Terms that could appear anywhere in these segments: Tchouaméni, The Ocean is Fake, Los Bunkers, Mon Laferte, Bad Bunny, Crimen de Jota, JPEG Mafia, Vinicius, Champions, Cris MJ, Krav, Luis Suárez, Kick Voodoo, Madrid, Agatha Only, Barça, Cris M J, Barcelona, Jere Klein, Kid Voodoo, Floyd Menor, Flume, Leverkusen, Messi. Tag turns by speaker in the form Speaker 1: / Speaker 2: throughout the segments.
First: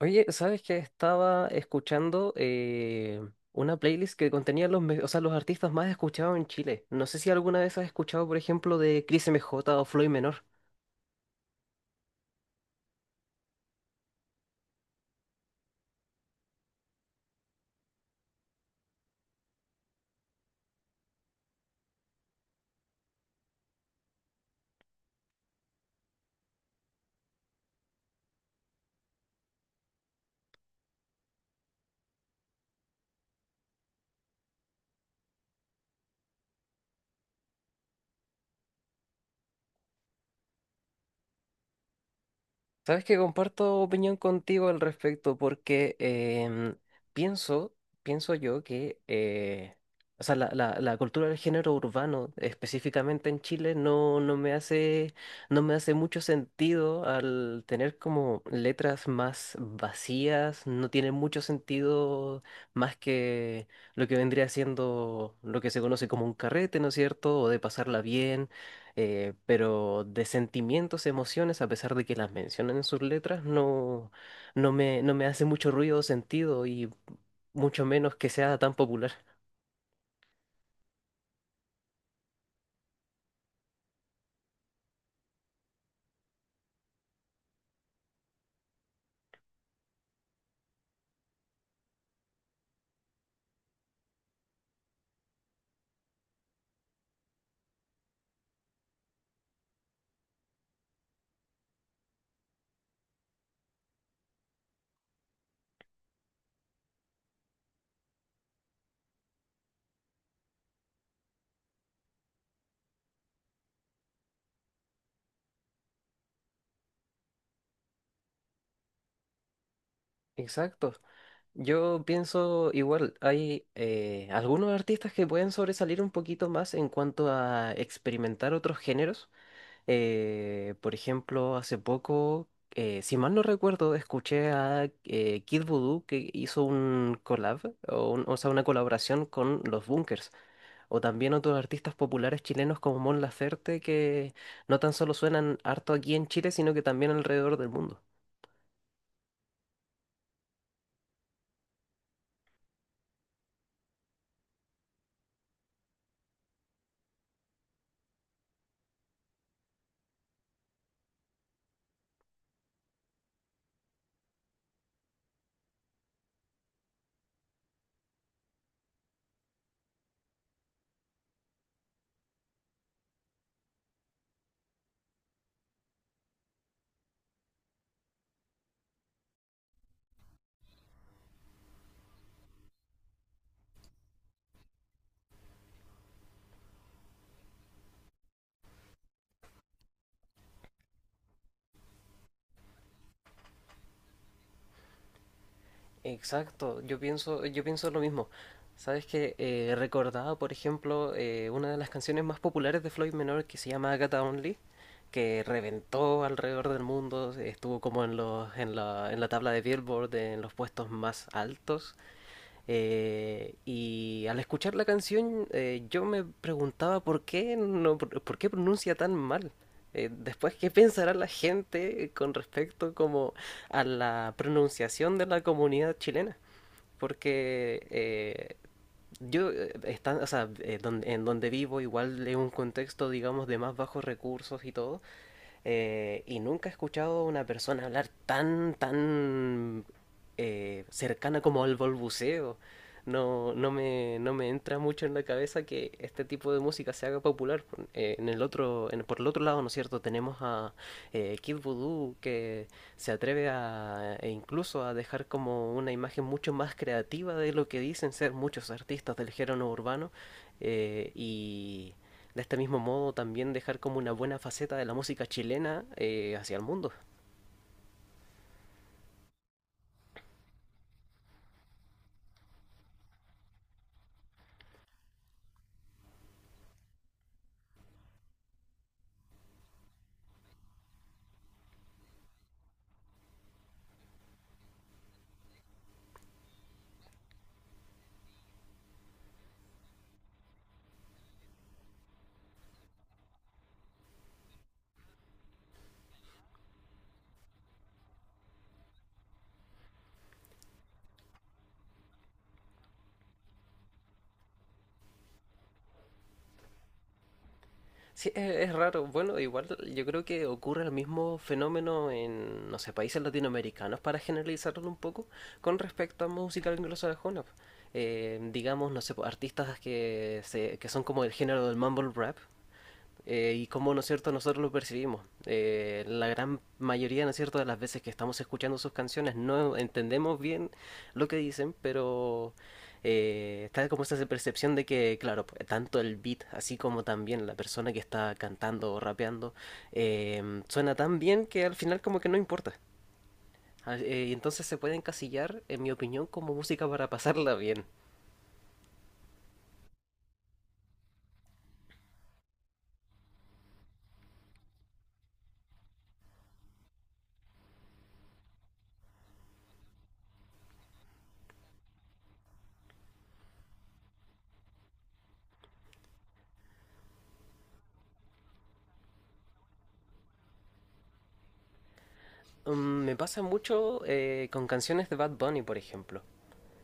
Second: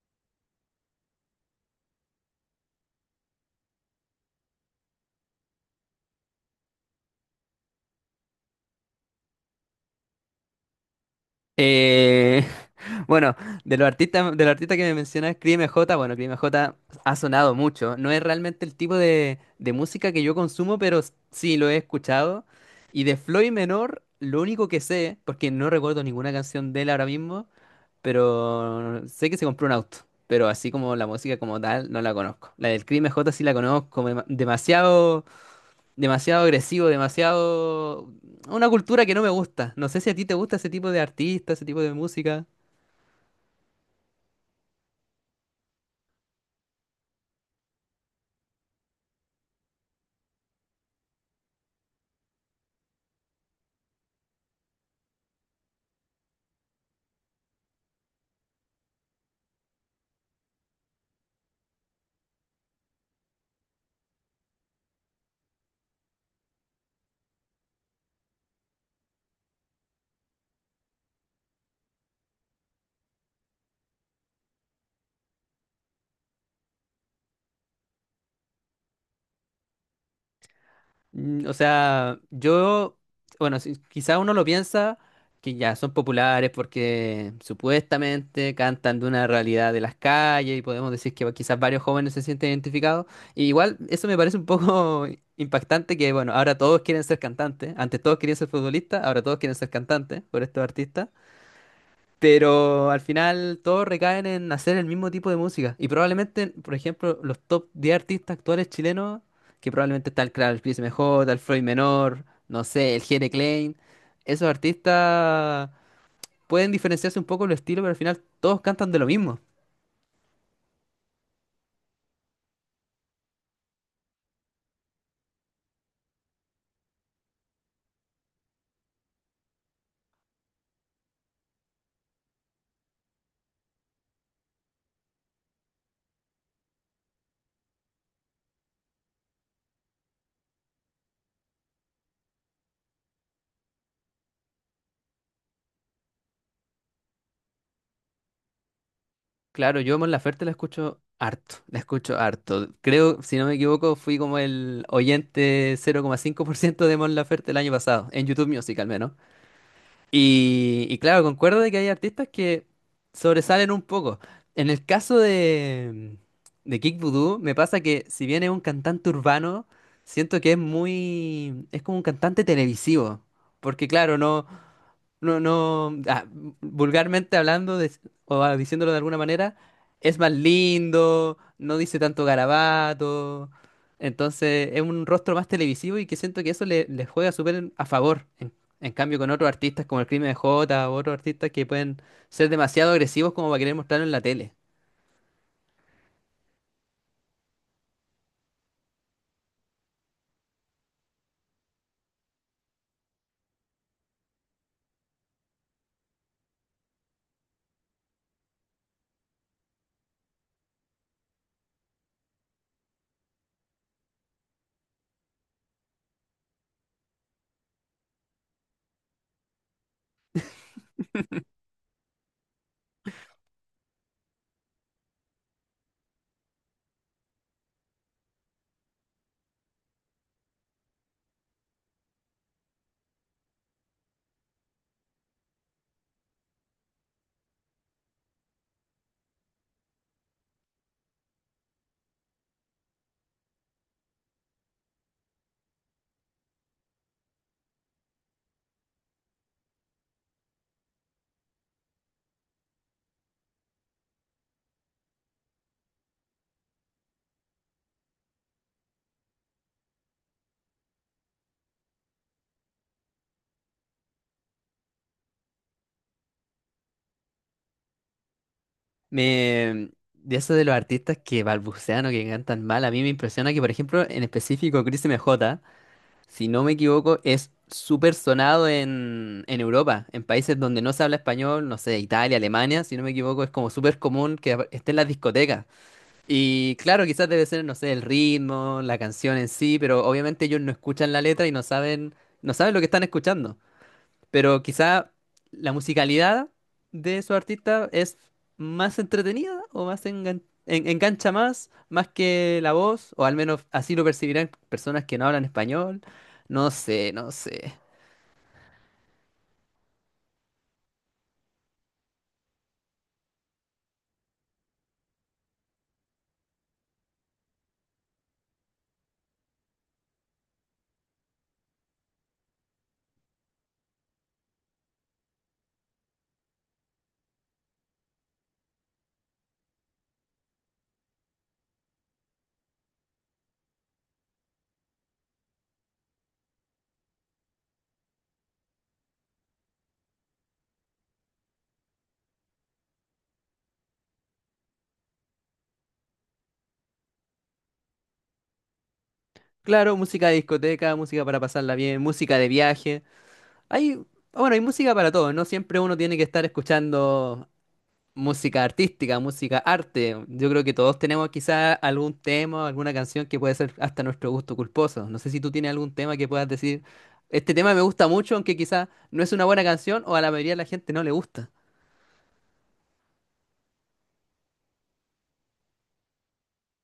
Speaker 1: Oye, ¿sabes que estaba escuchando una playlist que contenía los, me- o sea, los artistas más escuchados en Chile? No sé si alguna vez has escuchado, por ejemplo, de Cris MJ o Floyd Menor.
Speaker 2: Eh, bueno, de los artistas que me mencionas, Cris M J, bueno, Cris M J ha sonado mucho. No es realmente el tipo de música que yo consumo, pero sí lo he escuchado. Y de Floyd Menor, lo único que sé, porque no recuerdo ninguna canción de él ahora mismo, pero sé que se compró un auto. Pero así como la música como tal, no la conozco. La del Cris M J sí la conozco, demasiado demasiado agresivo, demasiado... Una cultura que no me gusta. No sé si a ti te gusta ese tipo de artista, ese tipo de música.
Speaker 1: Sabes que comparto opinión contigo al respecto porque pienso, pienso yo que la cultura del género urbano, específicamente en Chile, no me hace, no me hace mucho sentido al tener como letras más vacías. No tiene mucho sentido más que lo que vendría siendo lo que se conoce como un carrete, ¿no es cierto? O de pasarla bien, pero de sentimientos, emociones, a pesar de que las mencionan en sus letras, no me hace mucho ruido o sentido, y mucho menos que sea tan popular.
Speaker 2: Mm, o sea, yo, bueno, quizá uno lo piensa que ya son populares porque supuestamente cantan de una realidad de las calles y podemos decir que quizás varios jóvenes se sienten identificados. Y igual eso me parece un poco impactante que, bueno, ahora todos quieren ser cantantes. Antes todos querían ser futbolistas, ahora todos quieren ser cantantes por estos artistas. Pero al final todos recaen en hacer el mismo tipo de música. Y probablemente, por ejemplo, los top 10 artistas actuales chilenos, que probablemente está el Krav, el Chris MJ, el Floyd Menor, no sé, el Jere Klein, esos artistas pueden diferenciarse un poco los estilos, pero al final todos cantan de lo mismo.
Speaker 1: Exacto. Yo pienso igual, hay algunos artistas que pueden sobresalir un poquito más en cuanto a experimentar otros géneros. Por ejemplo, hace poco, si mal no recuerdo, escuché a Kid Voodoo, que hizo un collab, o sea, una colaboración con Los Bunkers, o también otros artistas populares chilenos como Mon Laferte, que no tan solo suenan harto aquí en Chile, sino que también alrededor del mundo.
Speaker 2: Claro, yo Mon Laferte la escucho harto, la escucho harto. Creo, si no me equivoco, fui como el oyente 0,5% de Mon Laferte el año pasado, en YouTube Music al menos. Y claro, concuerdo de que hay artistas que sobresalen un poco. En el caso de Kick Voodoo, me pasa que si bien es un cantante urbano, siento que es muy, es como un cantante televisivo. Porque claro, no, no, no, ah, vulgarmente o diciéndolo de alguna manera, es más lindo, no dice tanto garabato, entonces es un rostro más televisivo y que siento que eso le, le juega súper a favor. En cambio, con otros artistas como el Crimen de Jota o otros artistas que pueden ser demasiado agresivos como para querer mostrarlo en la tele.
Speaker 1: Exacto, yo pienso lo mismo. Sabes que recordaba, por ejemplo, una de las canciones más populares de Floyd Menor que se llama Agatha Only, que reventó alrededor del mundo, estuvo como en en la tabla de Billboard, en los puestos más altos. Y al escuchar la canción, yo me preguntaba por qué, no, por qué pronuncia tan mal. Después, ¿qué pensará la gente con respecto como a la pronunciación de la comunidad chilena? Porque yo, está, o sea, don- en donde vivo igual es un contexto, digamos, de más bajos recursos y todo, y nunca he escuchado a una persona hablar tan cercana como al balbuceo. No me entra mucho en la cabeza que este tipo de música se haga popular. En el otro, en, Por el otro lado, ¿no es cierto? Tenemos a Kid Voodoo, que se atreve a, e incluso a dejar como una imagen mucho más creativa de lo que dicen ser muchos artistas del género urbano, y de este mismo modo también dejar como una buena faceta de la música chilena hacia el mundo.
Speaker 2: Me, de eso de los artistas que balbucean o que cantan mal, a mí me impresiona que, por ejemplo, en específico, Crimen J, si no me equivoco, es súper sonado en Europa, en países donde no se habla español, no sé, Italia, Alemania, si no me equivoco, es como súper común que esté en las discotecas. Y claro, quizás debe ser, no sé, el ritmo, la canción en sí, pero obviamente ellos no escuchan la letra y no saben, no saben lo que están escuchando. Pero quizá la musicalidad de su artista es más entretenida o más engancha más, más que la voz, o al menos así lo percibirán personas que no hablan español. No sé, no sé.
Speaker 1: Sí, es raro. Bueno, igual yo creo que ocurre el mismo fenómeno en, no sé, países latinoamericanos, para generalizarlo un poco, con respecto a música anglosajona. Digamos, no sé, po, artistas que son como el género del mumble rap, y cómo, ¿no es cierto?, nosotros lo percibimos. La gran mayoría, ¿no es cierto?, de las veces que estamos escuchando sus canciones no entendemos bien lo que dicen, pero está como esa percepción de que, claro, pues, tanto el beat, así como también la persona que está cantando o rapeando, suena tan bien que al final como que no importa. Y entonces se puede encasillar, en mi opinión, como música para pasarla bien.
Speaker 2: Claro, música de discoteca, música para pasarla bien, música de viaje. Hay, bueno, hay música para todo, no siempre uno tiene que estar escuchando música artística, música arte. Yo creo que todos tenemos quizá algún tema alguna canción que puede ser hasta nuestro gusto culposo. No sé si tú tienes algún tema que puedas decir, este tema me gusta mucho, aunque quizá no es una buena canción o a la mayoría de la gente no le gusta.
Speaker 1: Mm, me pasa mucho con canciones de Bad Bunny, por ejemplo,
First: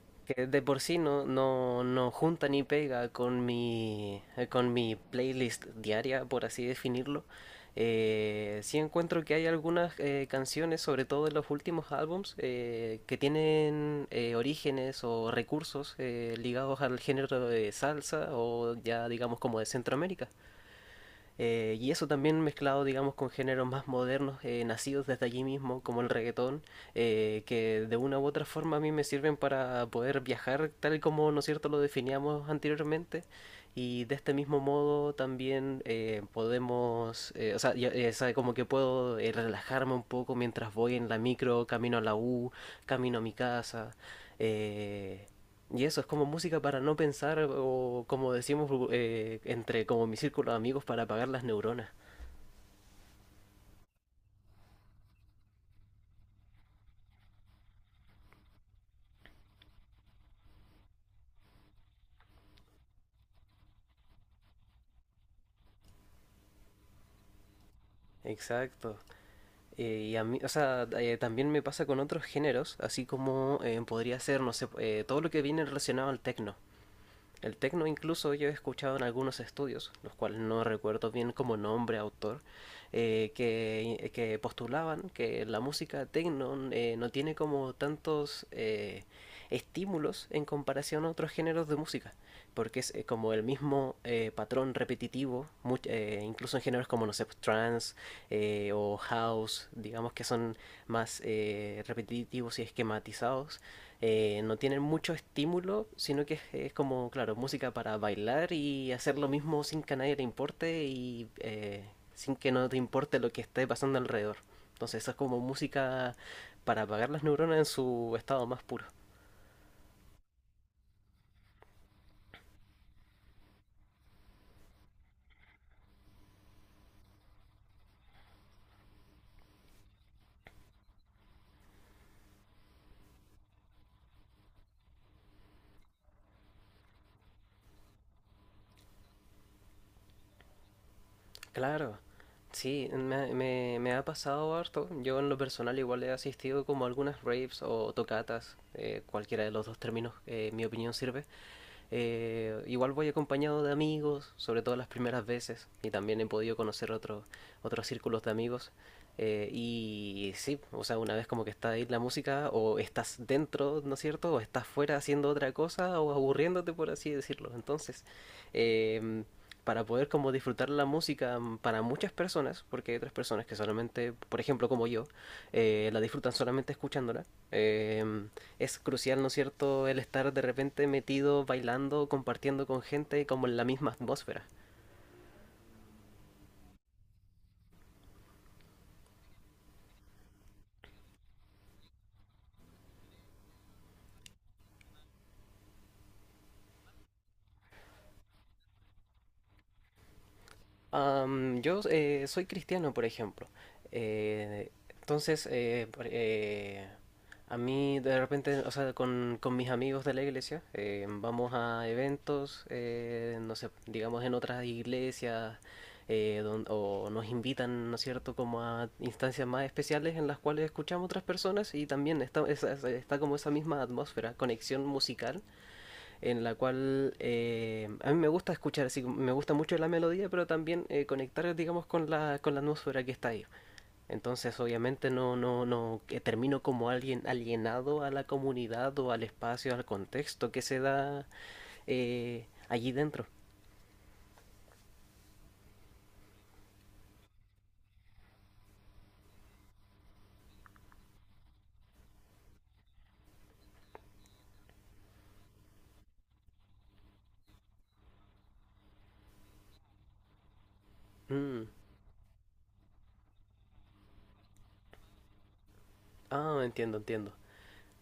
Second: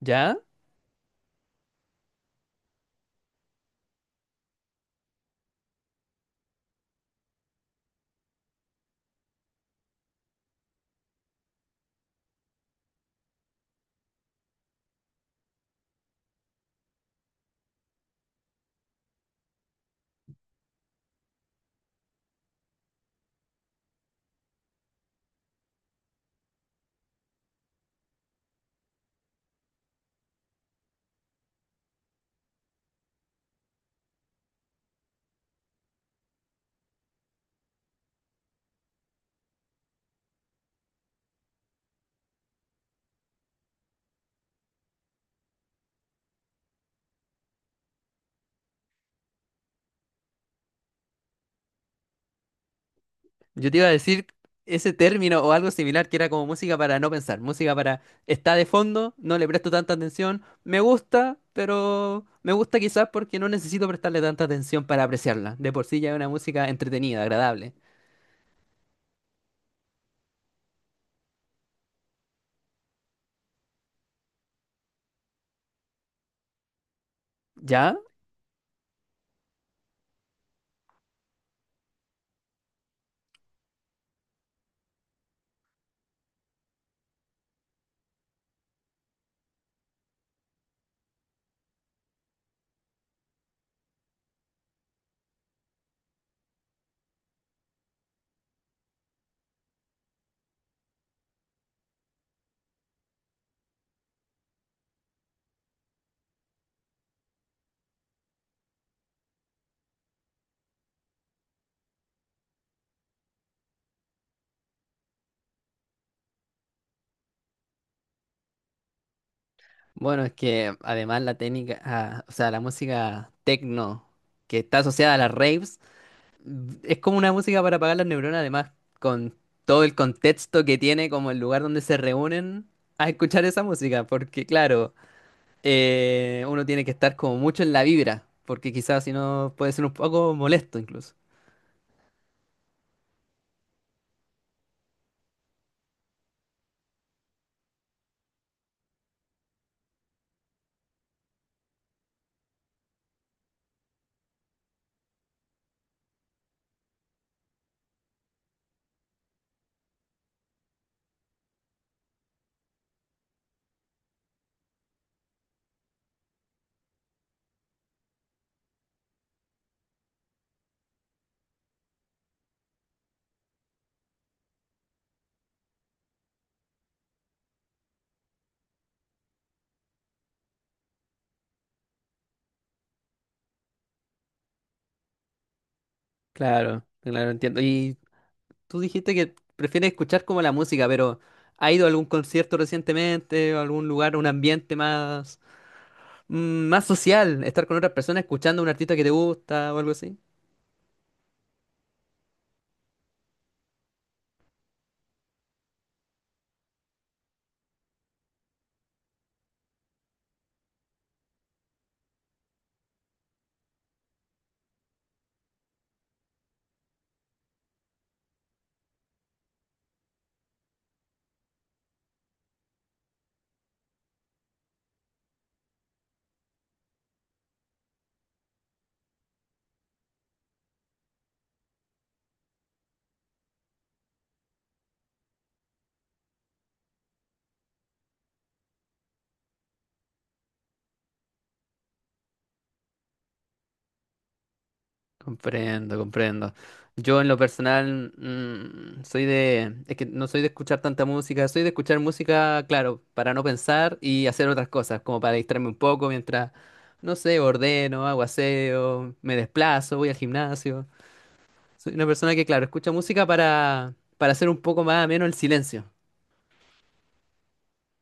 Speaker 2: ¿Ya?
Speaker 1: que de por sí no junta ni pega con mi playlist diaria, por así definirlo. Sí encuentro que hay algunas canciones, sobre todo en los últimos álbums, que tienen orígenes o recursos ligados al género de salsa o, ya digamos, como de Centroamérica. Y eso también mezclado, digamos, con géneros más modernos, nacidos desde allí mismo, como el reggaetón, que de una u otra forma a mí me sirven para poder viajar tal como, ¿no es cierto?, lo definíamos anteriormente. Y de este mismo modo también podemos, o sea, ya- sabe, como que puedo relajarme un poco mientras voy en la micro, camino a la U, camino a mi casa. eh, y eso es como música para no pensar o, como decimos entre como mi círculo de amigos, para apagar las neuronas.
Speaker 2: Yo te iba a decir ese término o algo similar que era como música para no pensar, música para está de fondo, no le presto tanta atención, me gusta, pero me gusta quizás porque no necesito prestarle tanta atención para apreciarla. De por sí ya es una música entretenida, agradable.
Speaker 1: Exacto. Y a mí, también me pasa con otros géneros, así como podría ser, no sé, todo lo que viene relacionado al techno. El techno,
Speaker 2: ¿Ya?
Speaker 1: incluso yo he escuchado en algunos estudios, los cuales no recuerdo bien como nombre, autor, que postulaban que la música techno no tiene como tantos estímulos en comparación a otros géneros de música, porque es como el mismo patrón repetitivo. Incluso en géneros como, no sé, pues, trance o house, digamos, que son más repetitivos y esquematizados, no tienen mucho estímulo, sino que es como, claro, música para bailar y hacer lo mismo sin que a nadie le importe, y sin que no te importe lo que esté pasando alrededor. Entonces, eso es como música para apagar las neuronas en su estado más puro.
Speaker 2: Bueno, es que además la técnica, ah, o sea, la música techno que está asociada a las raves, mm, es como una música para apagar las neuronas, además, con todo el contexto que tiene, como el lugar donde se reúnen a escuchar esa música, porque claro, uno tiene que estar como mucho en la vibra, porque quizás si no puede ser un poco molesto incluso.
Speaker 1: Claro, sí, me ha pasado harto. Yo en lo personal igual he asistido como a algunas raves o tocatas, cualquiera de los dos términos, en mi opinión, sirve. Igual voy acompañado de amigos, sobre todo las primeras veces, y también he podido conocer otros círculos de amigos. Y sí, o sea, una vez como que está ahí la música, o estás dentro, ¿no es cierto? O estás fuera haciendo otra cosa, o aburriéndote, por así decirlo. Entonces, eh, para poder como disfrutar la música, mm, para muchas personas, porque hay otras personas que solamente, por ejemplo, como yo, la disfrutan solamente escuchándola, eh, es crucial, ¿no es cierto?, el estar de repente metido, bailando, compartiendo con gente como en la misma atmósfera.
Speaker 2: Claro, claro, entiendo. Y tú dijiste que prefieres escuchar como la música, pero ¿ha ido a algún concierto recientemente, o algún lugar, un ambiente más... mm, más social, estar con otras personas escuchando a un artista que te gusta o algo así?
Speaker 1: Am, yo soy cristiano, por ejemplo. Eh, entonces, a mí de repente, o sea, con mis amigos de la iglesia, vamos a eventos, no sé, digamos, en otras iglesias, o nos invitan, ¿no es cierto?, como a instancias más especiales en las cuales escuchamos otras personas, y también está, está como esa misma atmósfera, conexión musical, en la cual a mí me gusta escuchar, así, me gusta mucho la melodía, pero también conectar, digamos, con con la atmósfera que está ahí. Entonces, obviamente, no que termino como alguien alienado a la comunidad o al espacio, al contexto que se da allí dentro.
Speaker 2: Comprendo, comprendo. Yo en lo personal mm, soy de, es que no soy de escuchar tanta música, soy de escuchar música, claro, para no pensar y hacer otras cosas, como para distraerme un poco mientras, no sé, ordeno, hago aseo, me desplazo, voy al gimnasio.
Speaker 1: Mm.
Speaker 2: Soy una persona que, claro, escucha música para hacer un poco más ameno el silencio.
Speaker 1: Ah, entiendo, entiendo.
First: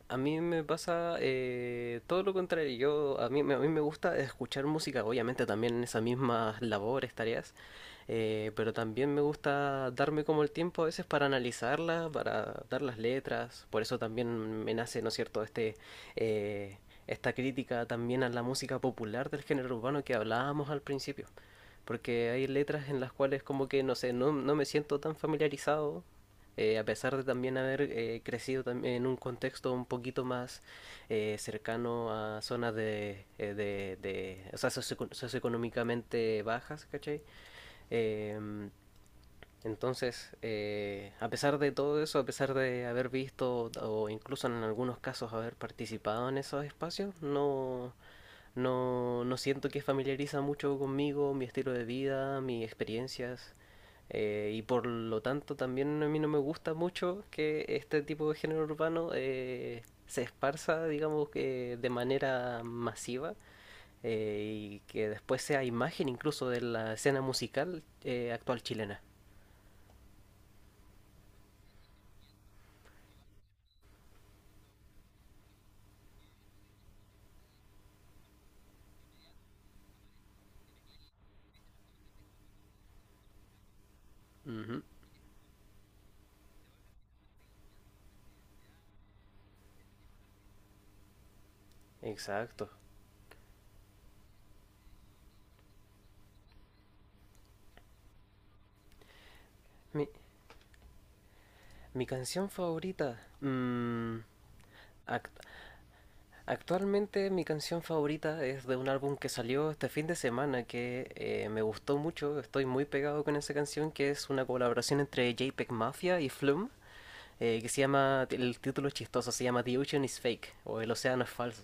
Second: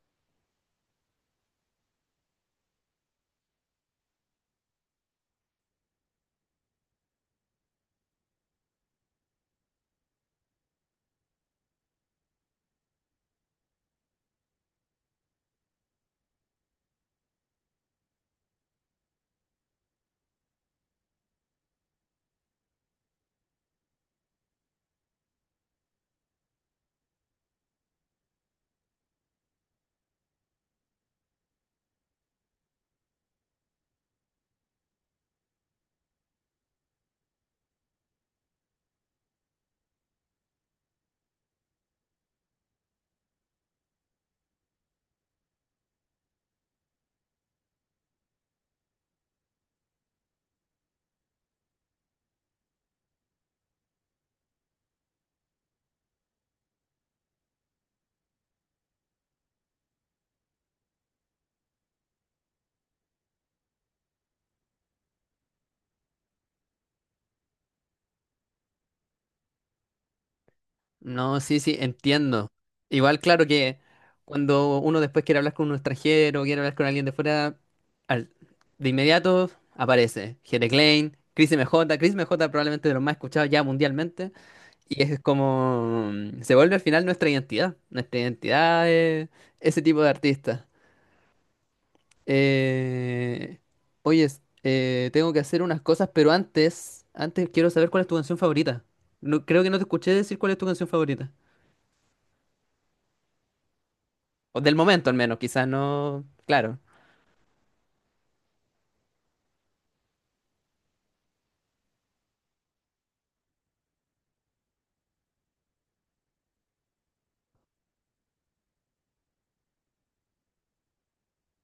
Speaker 1: A mí me pasa todo lo contrario. Yo, a mí, me- A mí me gusta escuchar música, obviamente también en esas mismas labores, tareas, pero también me gusta darme como el tiempo a veces para analizarla, para dar las letras. Por eso también me nace, ¿no es cierto?, eh, esta crítica también a la música popular del género urbano que hablábamos al principio. Porque hay letras en las cuales como que, no sé, no me siento tan familiarizado, a pesar de también haber crecido también en un contexto un poquito más cercano a zonas de, socioeconómicamente bajas, ¿cachai? Em, entonces, a pesar de todo eso, a pesar de haber visto o incluso en algunos casos haber participado en esos espacios, no siento que familiariza mucho conmigo, mi estilo de vida, mis experiencias. Y por lo tanto, también a mí no me gusta mucho que este tipo de género urbano se esparza, digamos, que de manera masiva, eh, y que después sea imagen incluso de la escena musical actual chilena.
Speaker 2: No, sí, sí, entiendo. Igual, claro que cuando uno después quiere hablar con un extranjero, quiere hablar con alguien de fuera, al- de inmediato aparece Jere Klein, Chris MJ, Chris MJ probablemente de los más escuchados ya mundialmente,
Speaker 1: Ujú,
Speaker 2: y es como, mm, se vuelve al final nuestra identidad es ese tipo de artista.
Speaker 1: exacto.
Speaker 2: Eh, oye, tengo que hacer unas cosas, pero antes, antes quiero saber cuál es tu canción favorita. No, creo que no te
Speaker 1: Mi,
Speaker 2: escuché decir cuál es tu canción favorita.
Speaker 1: Mi canción favorita. Mm,
Speaker 2: O del momento al menos,
Speaker 1: act-
Speaker 2: quizás no, claro,
Speaker 1: actualmente mi canción favorita es de un álbum que salió este fin de semana que me gustó mucho. Estoy muy pegado con esa canción, que es una colaboración entre JPEG Mafia y Flume, que se llama, el título es chistoso, se llama The Ocean is Fake, o El Océano es Falso.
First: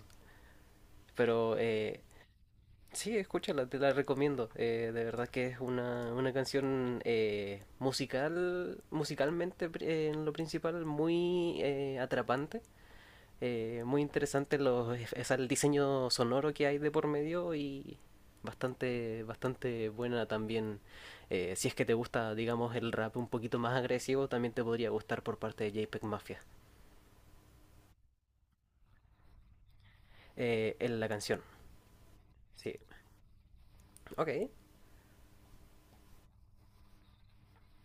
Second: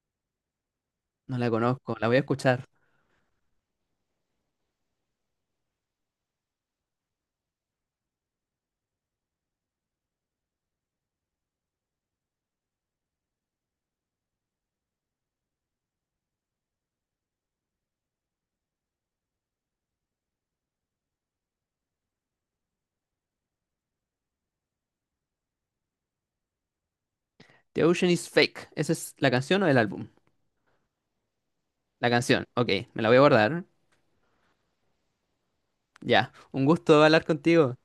Speaker 2: no la
Speaker 1: Pero
Speaker 2: conozco, la voy a escuchar.
Speaker 1: sí, escúchala, te la recomiendo. Eh, de verdad que es una canción musicalmente en lo principal muy atrapante, muy interesante es el diseño sonoro que hay de por medio, y bastante buena también. Si es que te gusta, digamos, el rap un poquito más agresivo, también te podría gustar por parte de JPEG Mafia,
Speaker 2: The Ocean is Fake, ¿esa es la canción o el álbum?
Speaker 1: en la canción.
Speaker 2: La canción, ok,
Speaker 1: Sí,
Speaker 2: me la voy a guardar.
Speaker 1: ok.
Speaker 2: Ya, un gusto hablar contigo.